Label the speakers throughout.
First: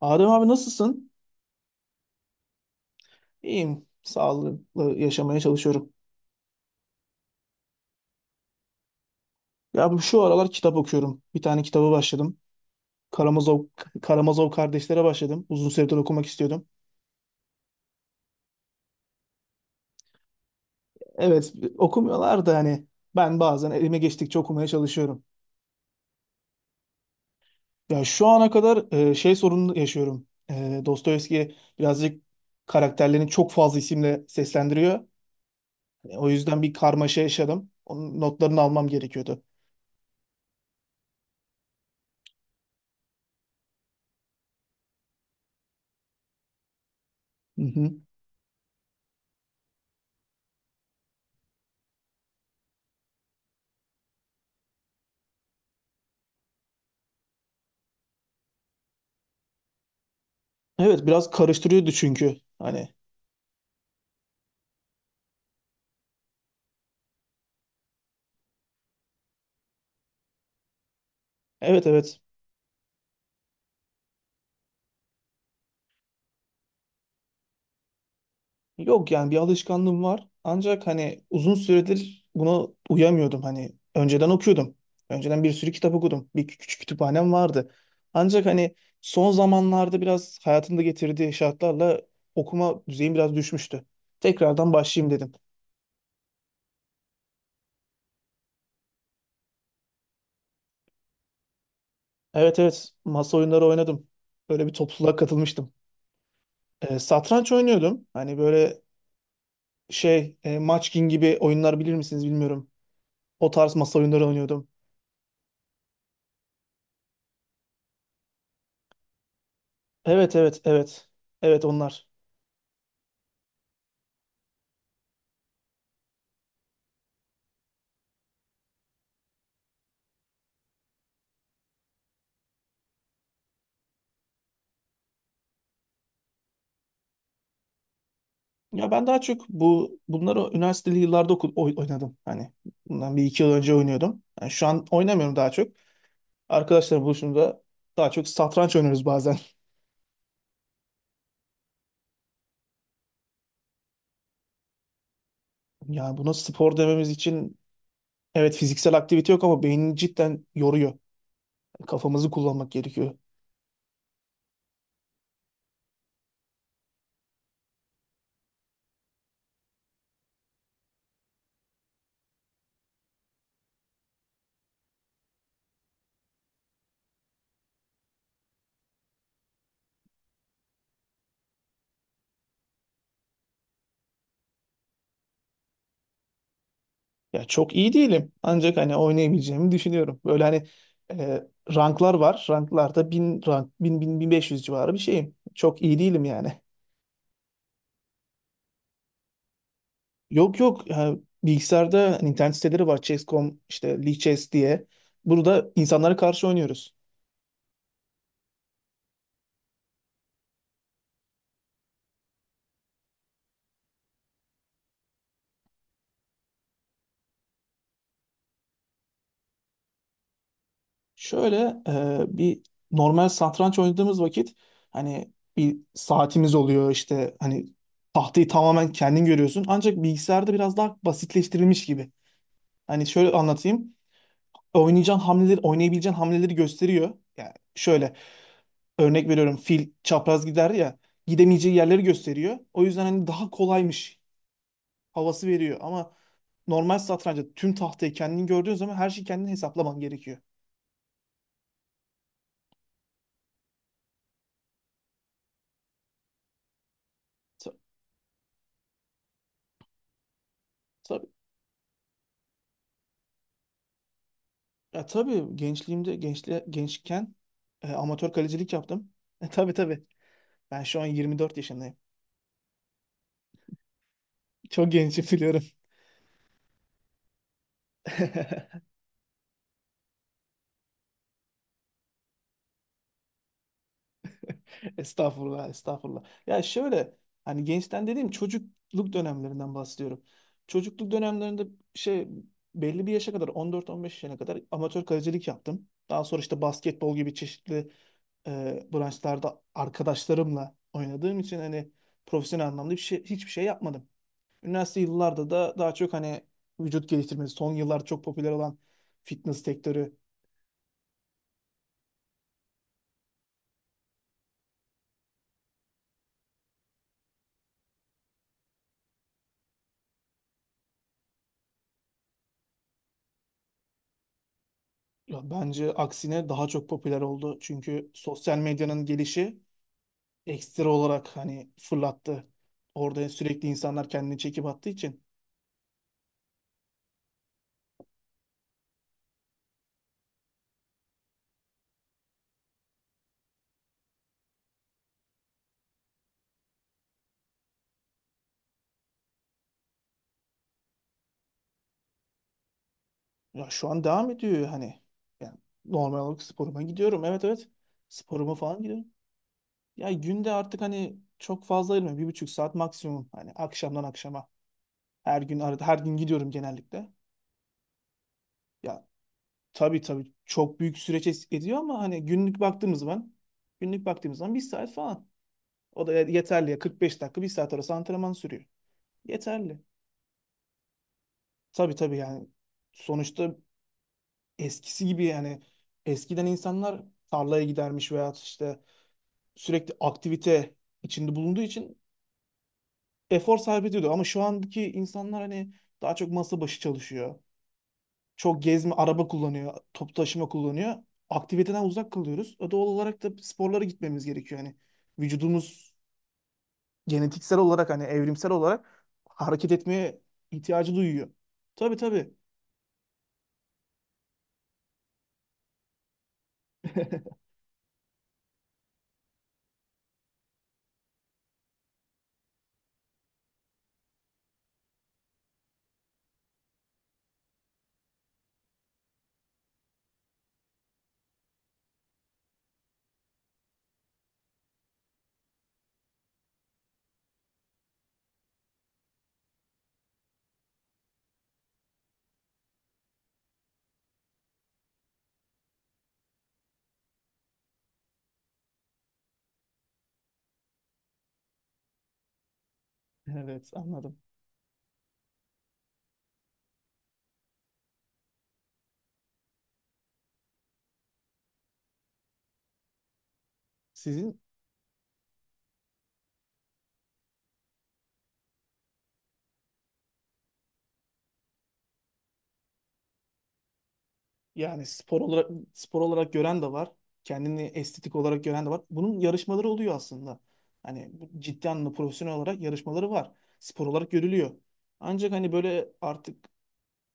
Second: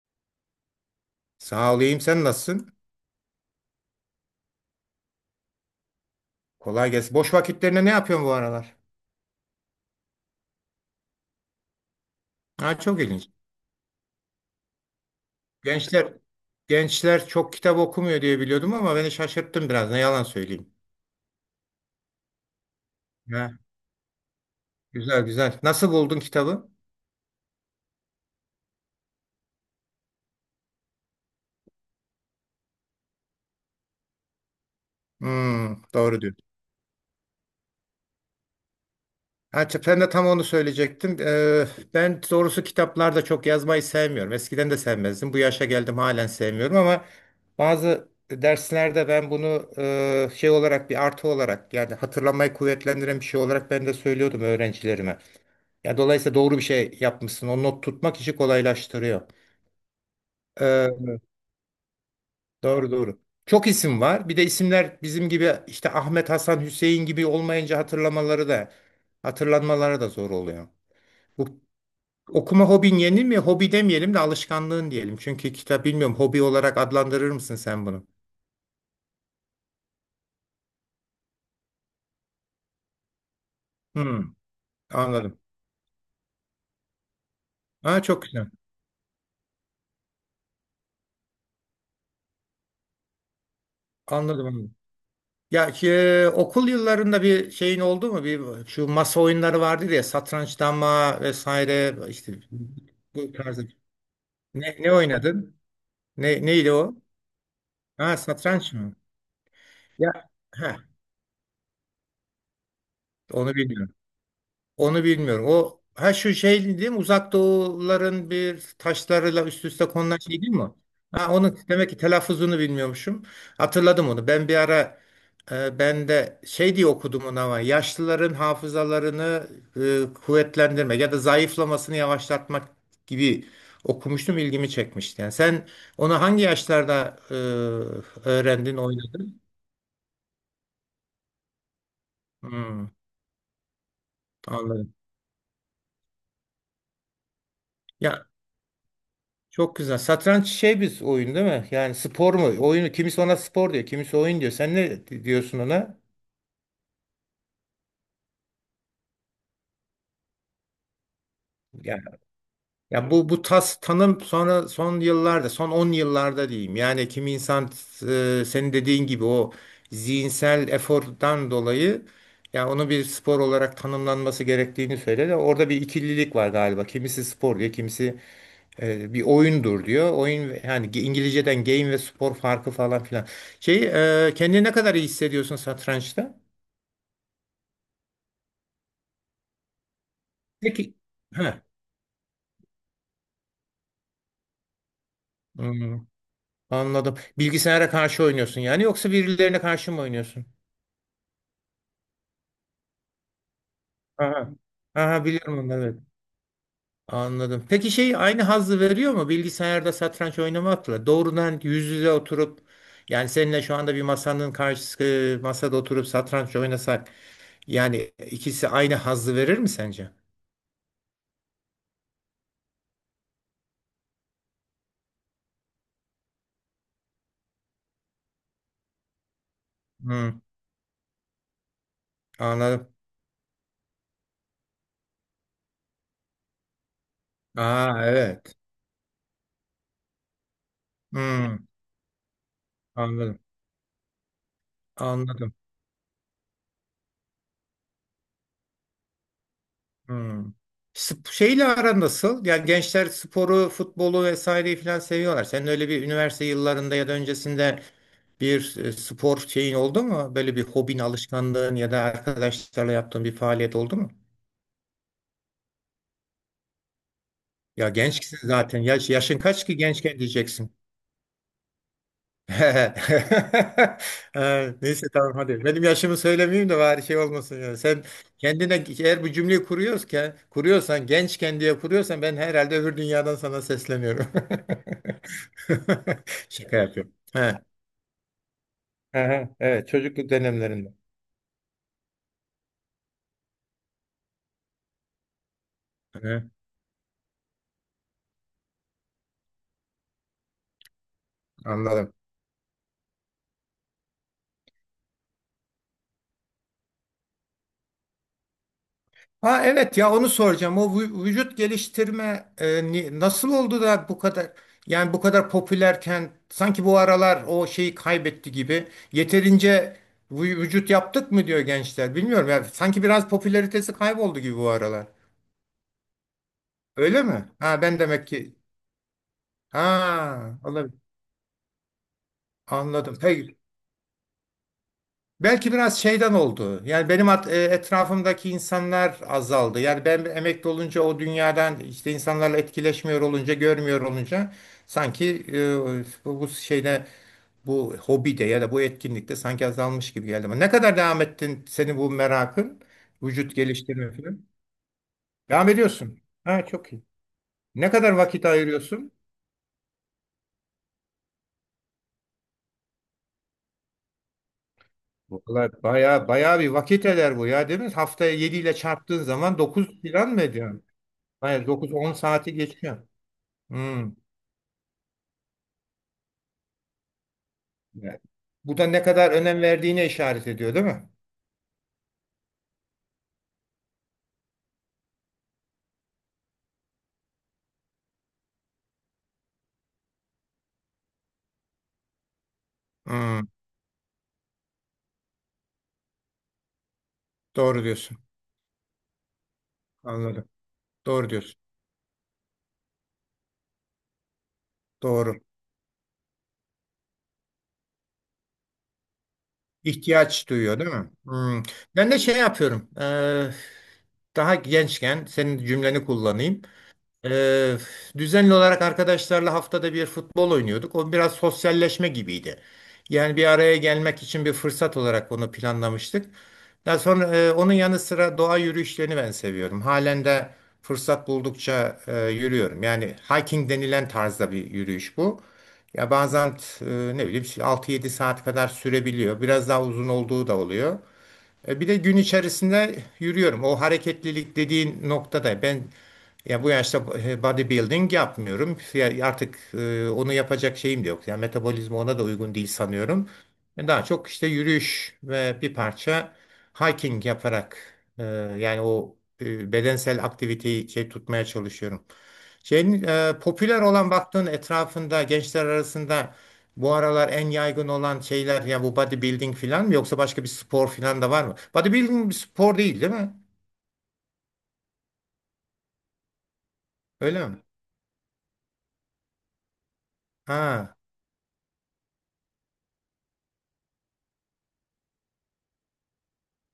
Speaker 1: Adem abi nasılsın?
Speaker 2: Sağ olayım. Sen nasılsın?
Speaker 1: İyiyim. Sağlıklı yaşamaya çalışıyorum.
Speaker 2: Kolay gelsin. Boş vakitlerinde ne yapıyorsun bu aralar?
Speaker 1: Ya şu aralar kitap okuyorum. Bir tane kitabı başladım.
Speaker 2: Ha, çok
Speaker 1: Karamazov,
Speaker 2: ilginç.
Speaker 1: Karamazov Kardeşler'e başladım. Uzun süredir okumak
Speaker 2: Gençler
Speaker 1: istiyordum.
Speaker 2: gençler çok kitap okumuyor diye biliyordum ama beni şaşırttın biraz. Ne yalan söyleyeyim.
Speaker 1: Evet okumuyorlar da hani ben bazen
Speaker 2: Ha,
Speaker 1: elime geçtikçe okumaya çalışıyorum.
Speaker 2: güzel güzel. Nasıl buldun kitabı?
Speaker 1: Ya şu ana kadar şey sorunu yaşıyorum. Dostoyevski birazcık karakterlerini çok fazla isimle seslendiriyor.
Speaker 2: Hmm,
Speaker 1: O yüzden
Speaker 2: doğru
Speaker 1: bir
Speaker 2: diyorsun.
Speaker 1: karmaşa yaşadım. Onun notlarını almam gerekiyordu.
Speaker 2: Ha, ben de tam onu söyleyecektim. Ben doğrusu kitaplarda çok yazmayı sevmiyorum. Eskiden de sevmezdim. Bu yaşa geldim halen sevmiyorum ama
Speaker 1: Hı hı.
Speaker 2: bazı derslerde ben bunu şey olarak bir artı olarak yani hatırlamayı kuvvetlendiren bir şey olarak ben de söylüyordum öğrencilerime. Ya dolayısıyla doğru bir şey yapmışsın. O not tutmak işi kolaylaştırıyor.
Speaker 1: Evet biraz
Speaker 2: Eee,
Speaker 1: karıştırıyordu çünkü. Hani
Speaker 2: doğru doğru. Çok isim var. Bir de isimler bizim gibi işte Ahmet, Hasan, Hüseyin gibi olmayınca hatırlamaları da hatırlanmaları da zor oluyor.
Speaker 1: evet
Speaker 2: Bu
Speaker 1: evet.
Speaker 2: okuma hobin yeni mi? Hobi demeyelim de alışkanlığın diyelim. Çünkü kitap bilmiyorum. Hobi olarak adlandırır mısın sen bunu?
Speaker 1: Yok yani bir alışkanlığım var. Ancak hani uzun süredir buna uyamıyordum. Hani önceden okuyordum.
Speaker 2: Hmm,
Speaker 1: Önceden bir sürü
Speaker 2: anladım.
Speaker 1: kitap okudum. Bir küçük kütüphanem vardı.
Speaker 2: Ha,
Speaker 1: Ancak
Speaker 2: çok
Speaker 1: hani
Speaker 2: güzel.
Speaker 1: son zamanlarda biraz hayatımda getirdiği şartlarla okuma düzeyim biraz düşmüştü. Tekrardan
Speaker 2: Anladım,
Speaker 1: başlayayım
Speaker 2: anladım.
Speaker 1: dedim.
Speaker 2: Ya ki okul yıllarında bir şeyin oldu mu? Bir şu masa oyunları vardı ya satranç, dama vesaire
Speaker 1: Evet
Speaker 2: işte
Speaker 1: evet masa oyunları
Speaker 2: bu tarzda.
Speaker 1: oynadım. Böyle bir topluluğa
Speaker 2: Ne
Speaker 1: katılmıştım.
Speaker 2: oynadın? Ne,
Speaker 1: Ee,
Speaker 2: neydi o?
Speaker 1: satranç oynuyordum. Hani
Speaker 2: Ha,
Speaker 1: böyle
Speaker 2: satranç mı?
Speaker 1: şey
Speaker 2: Ya
Speaker 1: Munchkin
Speaker 2: ha,
Speaker 1: gibi oyunlar bilir misiniz bilmiyorum. O tarz
Speaker 2: onu
Speaker 1: masa oyunları
Speaker 2: bilmiyorum.
Speaker 1: oynuyordum.
Speaker 2: Onu bilmiyorum. O ha şu şey değil mi? Uzak Doğuların bir taşlarıyla üst üste
Speaker 1: Evet
Speaker 2: konulan
Speaker 1: evet
Speaker 2: şey değil mi
Speaker 1: evet.
Speaker 2: o?
Speaker 1: Evet
Speaker 2: Ha onu
Speaker 1: onlar.
Speaker 2: demek ki telaffuzunu bilmiyormuşum. Hatırladım onu. Ben bir ara ben de şey diye okudum onu ama yaşlıların hafızalarını kuvvetlendirmek ya da zayıflamasını yavaşlatmak gibi okumuştum. İlgimi çekmişti. Yani sen onu hangi yaşlarda
Speaker 1: Ya ben
Speaker 2: öğrendin,
Speaker 1: daha çok
Speaker 2: oynadın?
Speaker 1: bunları üniversiteli yıllarda oynadım. Hani bundan bir
Speaker 2: Hmm,
Speaker 1: iki yıl önce oynuyordum. Yani şu an
Speaker 2: anladım.
Speaker 1: oynamıyorum daha çok. Arkadaşlarla buluşunca daha çok
Speaker 2: Ya,
Speaker 1: satranç oynuyoruz bazen.
Speaker 2: çok güzel. Satranç şey bir oyun değil mi? Yani spor mu? Oyunu kimisi ona spor diyor, kimisi oyun diyor. Sen ne diyorsun
Speaker 1: Ya buna
Speaker 2: ona?
Speaker 1: spor dememiz için evet fiziksel aktivite yok ama beynini cidden yoruyor. Kafamızı
Speaker 2: Yani
Speaker 1: kullanmak gerekiyor.
Speaker 2: ya bu tas tanım sonra son yıllarda, son 10 yıllarda diyeyim. Yani kimi insan senin dediğin gibi o zihinsel efordan dolayı ya onu bir spor olarak tanımlanması gerektiğini söyledi. Orada bir ikililik var galiba. Kimisi spor diyor, kimisi bir oyundur diyor. Oyun yani İngilizceden game ve spor farkı falan filan. Şey kendini ne kadar iyi hissediyorsun satrançta?
Speaker 1: Ya çok iyi değilim. Ancak hani oynayabileceğimi düşünüyorum. Böyle hani
Speaker 2: Peki.
Speaker 1: e,
Speaker 2: Heh.
Speaker 1: ranklar var. Ranklarda 1000 rank, 1500 civarı bir şeyim. Çok iyi değilim
Speaker 2: Hmm,
Speaker 1: yani.
Speaker 2: anladım. Bilgisayara karşı oynuyorsun yani yoksa birilerine karşı mı
Speaker 1: Yok
Speaker 2: oynuyorsun?
Speaker 1: yok. Ha, bilgisayarda hani internet siteleri var, Chess.com işte Lee Chess diye.
Speaker 2: Aha. Aha,
Speaker 1: Burada
Speaker 2: biliyorum
Speaker 1: insanlara
Speaker 2: onları. Evet.
Speaker 1: karşı oynuyoruz.
Speaker 2: Anladım. Peki şey aynı hazzı veriyor mu bilgisayarda satranç oynamakla? Doğrudan yüz yüze oturup yani seninle şu anda bir masanın karşısı masada oturup satranç oynasak yani ikisi aynı hazzı verir mi sence?
Speaker 1: Şöyle bir normal satranç oynadığımız vakit hani bir saatimiz oluyor işte hani tahtayı tamamen kendin görüyorsun. Ancak bilgisayarda biraz daha basitleştirilmiş gibi. Hani şöyle
Speaker 2: Anladım.
Speaker 1: anlatayım. Oynayacağın hamleleri, oynayabileceğin hamleleri gösteriyor. Yani şöyle
Speaker 2: Aa, evet.
Speaker 1: örnek veriyorum, fil çapraz gider ya, gidemeyeceği yerleri
Speaker 2: Hmm,
Speaker 1: gösteriyor. O yüzden hani daha
Speaker 2: anladım.
Speaker 1: kolaymış havası veriyor
Speaker 2: Anladım.
Speaker 1: ama normal satrançta tüm tahtayı kendin gördüğün zaman her şeyi kendin hesaplaman gerekiyor.
Speaker 2: Hmm. Şeyle aran nasıl? Yani gençler sporu, futbolu vesaireyi falan seviyorlar. Senin öyle bir üniversite yıllarında ya da
Speaker 1: Ta-
Speaker 2: öncesinde bir spor şeyin oldu mu? Böyle bir
Speaker 1: Tabii,
Speaker 2: hobin, alışkanlığın ya da arkadaşlarla yaptığın bir faaliyet oldu mu?
Speaker 1: ya tabii gençliğimde gençken
Speaker 2: Ya
Speaker 1: amatör kalecilik
Speaker 2: gençsin
Speaker 1: yaptım.
Speaker 2: zaten.
Speaker 1: E,
Speaker 2: Yaş,
Speaker 1: tabii
Speaker 2: yaşın
Speaker 1: tabii
Speaker 2: kaç ki gençken
Speaker 1: ben şu an
Speaker 2: diyeceksin.
Speaker 1: 24 yaşındayım. Çok
Speaker 2: Ha,
Speaker 1: gençim
Speaker 2: neyse
Speaker 1: biliyorum.
Speaker 2: tamam hadi. Benim yaşımı söylemeyeyim de bari şey olmasın yani. Sen kendine eğer bu cümleyi kuruyorsan, gençken diye kuruyorsan ben herhalde öbür dünyadan sana sesleniyorum.
Speaker 1: Estağfurullah, estağfurullah. Ya şöyle,
Speaker 2: Şaka yapıyorum.
Speaker 1: hani
Speaker 2: Ha.
Speaker 1: gençten dediğim çocukluk dönemlerinden
Speaker 2: Aha,
Speaker 1: bahsediyorum.
Speaker 2: evet, çocukluk
Speaker 1: Çocukluk
Speaker 2: dönemlerinde.
Speaker 1: dönemlerinde şey, belli bir yaşa kadar, 14-15 yaşına kadar amatör kalecilik yaptım. Daha sonra işte
Speaker 2: Aha,
Speaker 1: basketbol gibi çeşitli branşlarda arkadaşlarımla oynadığım için hani
Speaker 2: anladım.
Speaker 1: profesyonel anlamda hiçbir şey yapmadım. Üniversite yıllarda da daha çok hani vücut geliştirmesi, son yıllarda çok popüler olan fitness
Speaker 2: Ha,
Speaker 1: sektörü.
Speaker 2: evet, ya onu soracağım. O vücut geliştirme nasıl oldu da bu kadar yani bu kadar popülerken sanki bu aralar o şeyi kaybetti gibi. Yeterince vücut yaptık mı diyor gençler. Bilmiyorum ya, sanki biraz popülaritesi kayboldu gibi bu aralar.
Speaker 1: Ya bence aksine daha çok popüler oldu.
Speaker 2: Öyle mi?
Speaker 1: Çünkü
Speaker 2: Ha, ben
Speaker 1: sosyal
Speaker 2: demek ki
Speaker 1: medyanın gelişi ekstra
Speaker 2: ha,
Speaker 1: olarak
Speaker 2: olabilir.
Speaker 1: hani fırlattı. Orada
Speaker 2: Anladım.
Speaker 1: sürekli
Speaker 2: Peki.
Speaker 1: insanlar kendini çekip attığı için.
Speaker 2: Belki biraz şeyden oldu. Yani benim etrafımdaki insanlar azaldı. Yani ben emekli olunca o dünyadan işte insanlarla etkileşmiyor olunca, görmüyor olunca sanki bu şeyde bu hobide ya da bu etkinlikte sanki azalmış gibi geldi. Ama ne kadar devam ettin senin bu merakın,
Speaker 1: Ya şu
Speaker 2: vücut
Speaker 1: an devam
Speaker 2: geliştirme
Speaker 1: ediyor
Speaker 2: falan?
Speaker 1: hani. Yani
Speaker 2: Devam
Speaker 1: normal olarak
Speaker 2: ediyorsun.
Speaker 1: sporuma
Speaker 2: Ha,
Speaker 1: gidiyorum.
Speaker 2: çok
Speaker 1: Evet
Speaker 2: iyi.
Speaker 1: evet.
Speaker 2: Ne kadar
Speaker 1: Sporuma falan
Speaker 2: vakit
Speaker 1: gidiyorum.
Speaker 2: ayırıyorsun?
Speaker 1: Ya günde artık hani çok fazla ayırmıyorum. 1,5 saat maksimum. Hani akşamdan akşama. Her gün, arada her
Speaker 2: Vallahi
Speaker 1: gün gidiyorum
Speaker 2: bayağı bayağı
Speaker 1: genellikle.
Speaker 2: bir vakit eder bu ya, değil mi? Haftaya 7
Speaker 1: Ya
Speaker 2: ile çarptığın zaman
Speaker 1: tabii
Speaker 2: 9
Speaker 1: tabii
Speaker 2: falan
Speaker 1: çok
Speaker 2: mı
Speaker 1: büyük
Speaker 2: ediyorsun?
Speaker 1: süreç ediyor ama
Speaker 2: Hayır,
Speaker 1: hani
Speaker 2: dokuz on
Speaker 1: günlük
Speaker 2: saati
Speaker 1: baktığımız zaman
Speaker 2: geçiyor.
Speaker 1: günlük baktığımız
Speaker 2: Hmm.
Speaker 1: zaman bir saat falan. O da yeterli ya, 45 dakika bir saat arası antrenman
Speaker 2: Evet.
Speaker 1: sürüyor.
Speaker 2: Bu da ne kadar
Speaker 1: Yeterli.
Speaker 2: önem verdiğine işaret ediyor, değil mi?
Speaker 1: Tabii tabii yani sonuçta eskisi gibi, yani eskiden insanlar tarlaya gidermiş veya işte sürekli aktivite içinde bulunduğu için efor
Speaker 2: Hmm.
Speaker 1: sarf ediyordu. Ama şu andaki insanlar hani daha çok masa başı çalışıyor.
Speaker 2: Doğru diyorsun.
Speaker 1: Çok gezme, araba kullanıyor, toplu taşıma
Speaker 2: Anladım.
Speaker 1: kullanıyor.
Speaker 2: Doğru
Speaker 1: Aktiviteden
Speaker 2: diyorsun.
Speaker 1: uzak kalıyoruz. O doğal olarak da sporlara gitmemiz gerekiyor. Yani
Speaker 2: Doğru.
Speaker 1: vücudumuz genetiksel olarak, hani evrimsel olarak hareket etmeye
Speaker 2: İhtiyaç
Speaker 1: ihtiyacı
Speaker 2: duyuyor,
Speaker 1: duyuyor.
Speaker 2: değil mi?
Speaker 1: Tabii
Speaker 2: Hmm.
Speaker 1: tabii.
Speaker 2: Ben de şey yapıyorum. Daha gençken senin cümleni kullanayım. Ee, düzenli olarak arkadaşlarla haftada bir futbol oynuyorduk. O biraz sosyalleşme gibiydi. Yani bir araya gelmek için bir fırsat olarak onu planlamıştık. Daha sonra onun yanı sıra doğa yürüyüşlerini ben seviyorum. Halen de fırsat buldukça yürüyorum. Yani hiking denilen tarzda bir yürüyüş bu. Ya bazen ne bileyim 6-7 saat kadar sürebiliyor. Biraz daha uzun olduğu da oluyor. Bir de gün içerisinde yürüyorum. O hareketlilik dediğin noktada ben ya bu yaşta bodybuilding yapmıyorum. Ya artık onu yapacak şeyim de yok. Yani metabolizma ona da uygun değil
Speaker 1: Evet,
Speaker 2: sanıyorum.
Speaker 1: anladım.
Speaker 2: Daha çok işte yürüyüş ve bir parça hiking yaparak e, yani bedensel aktiviteyi şey tutmaya çalışıyorum. Şeyin popüler
Speaker 1: Sizin.
Speaker 2: olan baktığın etrafında gençler arasında bu aralar en yaygın olan şeyler ya bu bodybuilding falan mı yoksa başka bir spor falan da var mı? Bodybuilding bir spor değil, değil mi?
Speaker 1: Yani spor olarak gören de var. Kendini
Speaker 2: Öyle mi?
Speaker 1: estetik olarak gören de var. Bunun yarışmaları oluyor aslında. Hani bu
Speaker 2: Ha.
Speaker 1: ciddi anlamda profesyonel olarak yarışmaları var. Spor olarak görülüyor. Ancak hani böyle artık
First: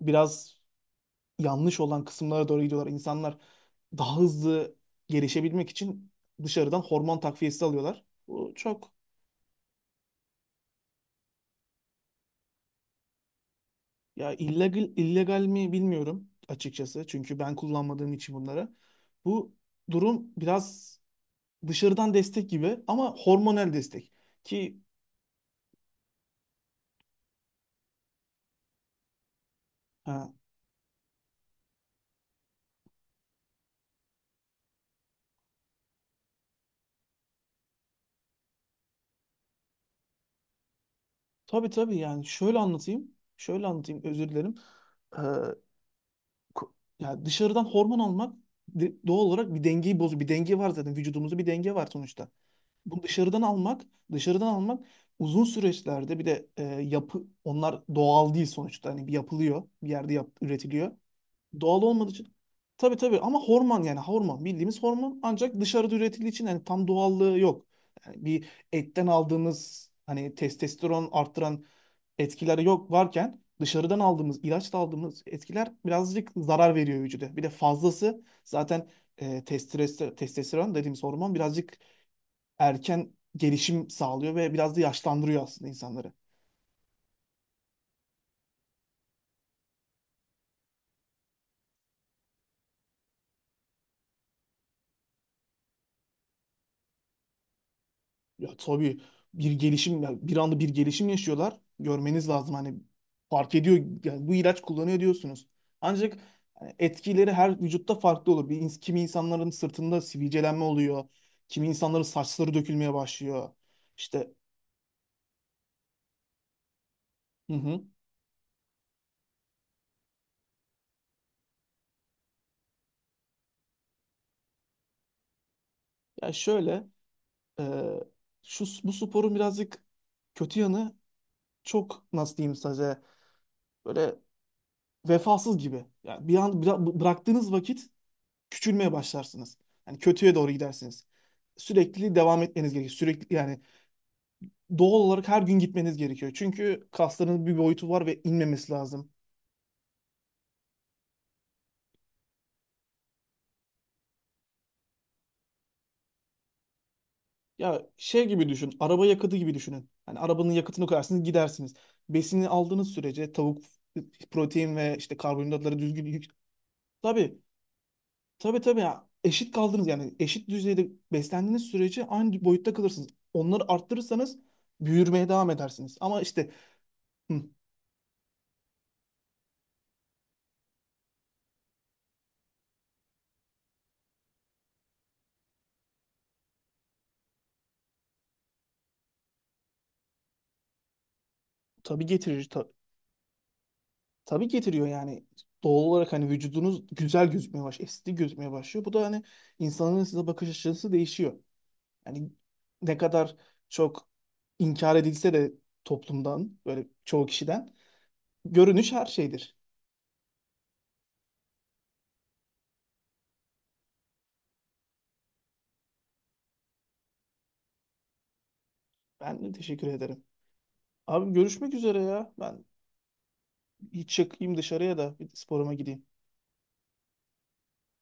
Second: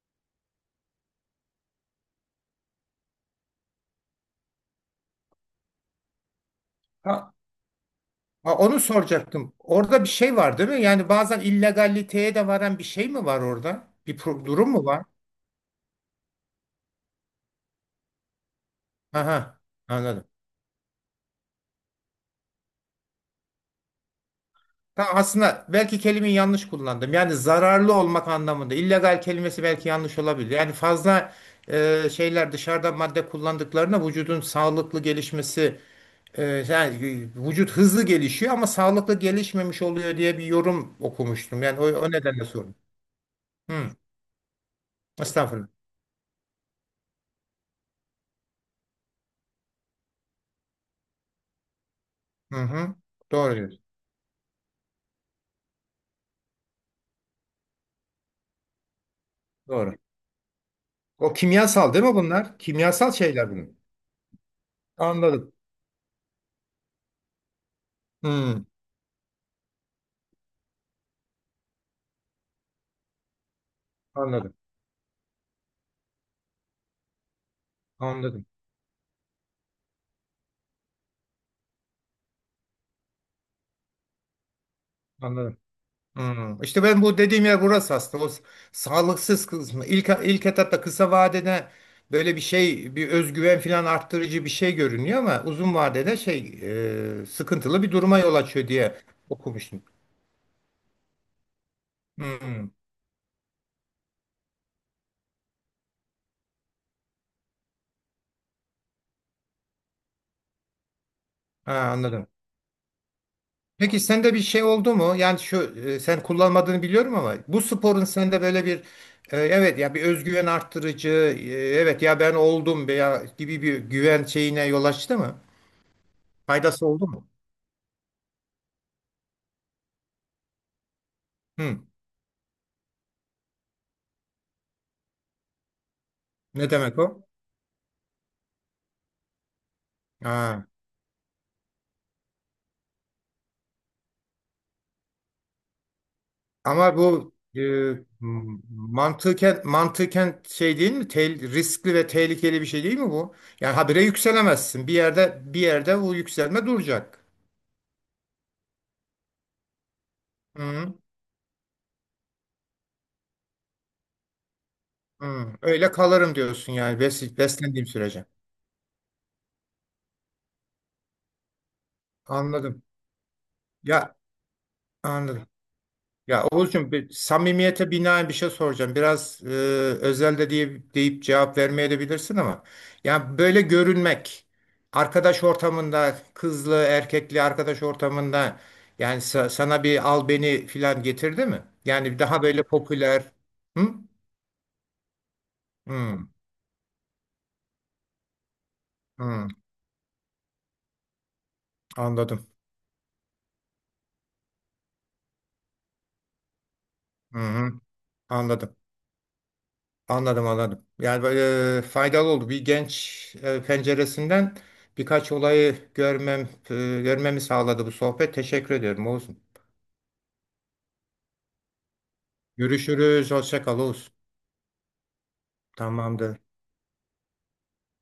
Speaker 1: biraz yanlış olan kısımlara doğru gidiyorlar. İnsanlar daha hızlı gelişebilmek için dışarıdan hormon takviyesi alıyorlar. Bu
Speaker 2: Ha, onu
Speaker 1: çok,
Speaker 2: soracaktım. Orada bir şey var, değil mi? Yani bazen illegaliteye de varan bir şey mi var orada? Bir
Speaker 1: ya
Speaker 2: durum mu
Speaker 1: illegal
Speaker 2: var?
Speaker 1: illegal mi bilmiyorum açıkçası. Çünkü ben kullanmadığım için bunları. Bu
Speaker 2: Aha,
Speaker 1: durum
Speaker 2: anladım.
Speaker 1: biraz dışarıdan destek gibi ama hormonal destek. Ki
Speaker 2: Ta aslında belki kelimeyi yanlış kullandım. Yani zararlı olmak anlamında. İllegal kelimesi belki yanlış
Speaker 1: ha,
Speaker 2: olabilir. Yani fazla şeyler dışarıdan madde kullandıklarına vücudun sağlıklı gelişmesi yani vücut hızlı gelişiyor ama sağlıklı gelişmemiş oluyor diye bir yorum okumuştum.
Speaker 1: tabii
Speaker 2: Yani o,
Speaker 1: tabii
Speaker 2: o
Speaker 1: yani
Speaker 2: nedenle
Speaker 1: şöyle
Speaker 2: sordum.
Speaker 1: anlatayım. Şöyle
Speaker 2: Hı,
Speaker 1: anlatayım, özür dilerim. Ee,
Speaker 2: estağfurullah.
Speaker 1: ko- ya dışarıdan hormon almak doğal olarak bir dengeyi bozuyor. Bir denge var, zaten vücudumuzda bir denge var sonuçta.
Speaker 2: Hı hı.
Speaker 1: Bu dışarıdan
Speaker 2: Doğru diyorsun.
Speaker 1: almak, dışarıdan almak uzun süreçlerde, bir de yapı onlar doğal değil sonuçta. Hani bir yapılıyor, bir
Speaker 2: Doğru.
Speaker 1: yerde üretiliyor.
Speaker 2: O
Speaker 1: Doğal
Speaker 2: kimyasal değil
Speaker 1: olmadığı
Speaker 2: mi
Speaker 1: için.
Speaker 2: bunlar?
Speaker 1: Tabii
Speaker 2: Kimyasal
Speaker 1: tabii ama
Speaker 2: şeyler bunlar.
Speaker 1: hormon, yani hormon bildiğimiz hormon,
Speaker 2: Anladım.
Speaker 1: ancak dışarıda üretildiği için yani tam doğallığı yok. Yani bir
Speaker 2: Hmm,
Speaker 1: etten aldığımız, hani testosteron arttıran etkileri yok, varken dışarıdan aldığımız
Speaker 2: anladım.
Speaker 1: ilaçla aldığımız etkiler birazcık zarar veriyor vücuda. Bir de fazlası
Speaker 2: Anladım.
Speaker 1: zaten, testosteron dediğimiz hormon birazcık erken gelişim sağlıyor ve biraz da yaşlandırıyor
Speaker 2: Anladım.
Speaker 1: aslında insanları.
Speaker 2: Hmm. İşte ben bu dediğim yer burası aslında. O sağlıksız kısmı. İlk etapta kısa vadede böyle bir şey, bir özgüven falan arttırıcı bir şey görünüyor ama uzun vadede şey, sıkıntılı bir duruma yol
Speaker 1: Ya
Speaker 2: açıyor
Speaker 1: tabii
Speaker 2: diye okumuştum.
Speaker 1: bir anda bir gelişim yaşıyorlar. Görmeniz lazım
Speaker 2: Hmm.
Speaker 1: hani, fark ediyor, yani bu ilaç kullanıyor diyorsunuz. Ancak hani etkileri her vücutta farklı olur. Kimi insanların sırtında sivilcelenme oluyor. Kimi
Speaker 2: Ha,
Speaker 1: insanların
Speaker 2: anladım.
Speaker 1: saçları dökülmeye başlıyor.
Speaker 2: Peki
Speaker 1: İşte,
Speaker 2: sende bir şey oldu mu? Yani şu sen kullanmadığını biliyorum ama
Speaker 1: hı
Speaker 2: bu
Speaker 1: hı.
Speaker 2: sporun sende böyle bir evet ya bir özgüven arttırıcı, evet ya ben oldum veya gibi bir güven şeyine yol açtı mı?
Speaker 1: Ya şöyle,
Speaker 2: Faydası oldu mu?
Speaker 1: e, şu bu sporun birazcık kötü yanı,
Speaker 2: Hı.
Speaker 1: çok nasıl diyeyim size, böyle vefasız gibi. Yani bir an
Speaker 2: Ne demek o?
Speaker 1: bıraktığınız vakit küçülmeye başlarsınız. Yani kötüye doğru
Speaker 2: Ha.
Speaker 1: gidersiniz. Sürekli devam etmeniz gerekiyor. Sürekli yani doğal olarak her gün gitmeniz gerekiyor. Çünkü
Speaker 2: Ama bu
Speaker 1: kasların bir boyutu var ve inmemesi lazım.
Speaker 2: mantıken şey değil mi? Riskli ve tehlikeli bir şey değil mi bu? Yani habire yükselemezsin. Bir yerde bu yükselme duracak.
Speaker 1: Ya şey gibi düşün. Araba yakıtı gibi düşünün. Hani arabanın yakıtını
Speaker 2: Hı,
Speaker 1: koyarsınız, gidersiniz. Besini aldığınız sürece, tavuk, protein ve işte
Speaker 2: hı.
Speaker 1: karbonhidratları
Speaker 2: Öyle
Speaker 1: düzgün yük...
Speaker 2: kalırım diyorsun yani
Speaker 1: Tabii
Speaker 2: beslendiğim sürece.
Speaker 1: tabii tabii ya. Eşit kaldınız, yani eşit düzeyde beslendiğiniz sürece aynı boyutta
Speaker 2: Anladım.
Speaker 1: kalırsınız. Onları
Speaker 2: Ya,
Speaker 1: arttırırsanız büyürmeye
Speaker 2: anladım.
Speaker 1: devam edersiniz. Ama
Speaker 2: Ya
Speaker 1: işte,
Speaker 2: Oğuzcum, bir
Speaker 1: hı,
Speaker 2: samimiyete binaen bir şey soracağım. Biraz özel de diye, deyip cevap vermeye de ama ya böyle görünmek arkadaş ortamında kızlı erkekli arkadaş ortamında yani sana bir al beni filan getirdi mi?
Speaker 1: tabii
Speaker 2: Yani daha
Speaker 1: getirici
Speaker 2: böyle
Speaker 1: ta-
Speaker 2: popüler. Hı?
Speaker 1: Tabii getiriyor yani. Doğal olarak
Speaker 2: Hı,
Speaker 1: hani vücudunuz güzel gözükmeye başlıyor, estetik gözükmeye başlıyor. Bu da hani
Speaker 2: hı,
Speaker 1: insanların size bakış açısı değişiyor. Yani
Speaker 2: anladım.
Speaker 1: ne kadar çok inkar edilse de toplumdan, böyle çoğu
Speaker 2: Hı
Speaker 1: kişiden,
Speaker 2: hı, anladım.
Speaker 1: görünüş her şeydir.
Speaker 2: Anladım, anladım. Yani böyle faydalı oldu. Bir genç penceresinden birkaç olayı görmemi sağladı bu sohbet. Teşekkür ediyorum Oğuz'um.
Speaker 1: Ben de teşekkür ederim. Abi görüşmek üzere ya. Ben
Speaker 2: Görüşürüz. Hoşça kal
Speaker 1: hiç
Speaker 2: Oğuz.
Speaker 1: çıkayım dışarıya da bir sporuma gideyim.
Speaker 2: Tamamdır.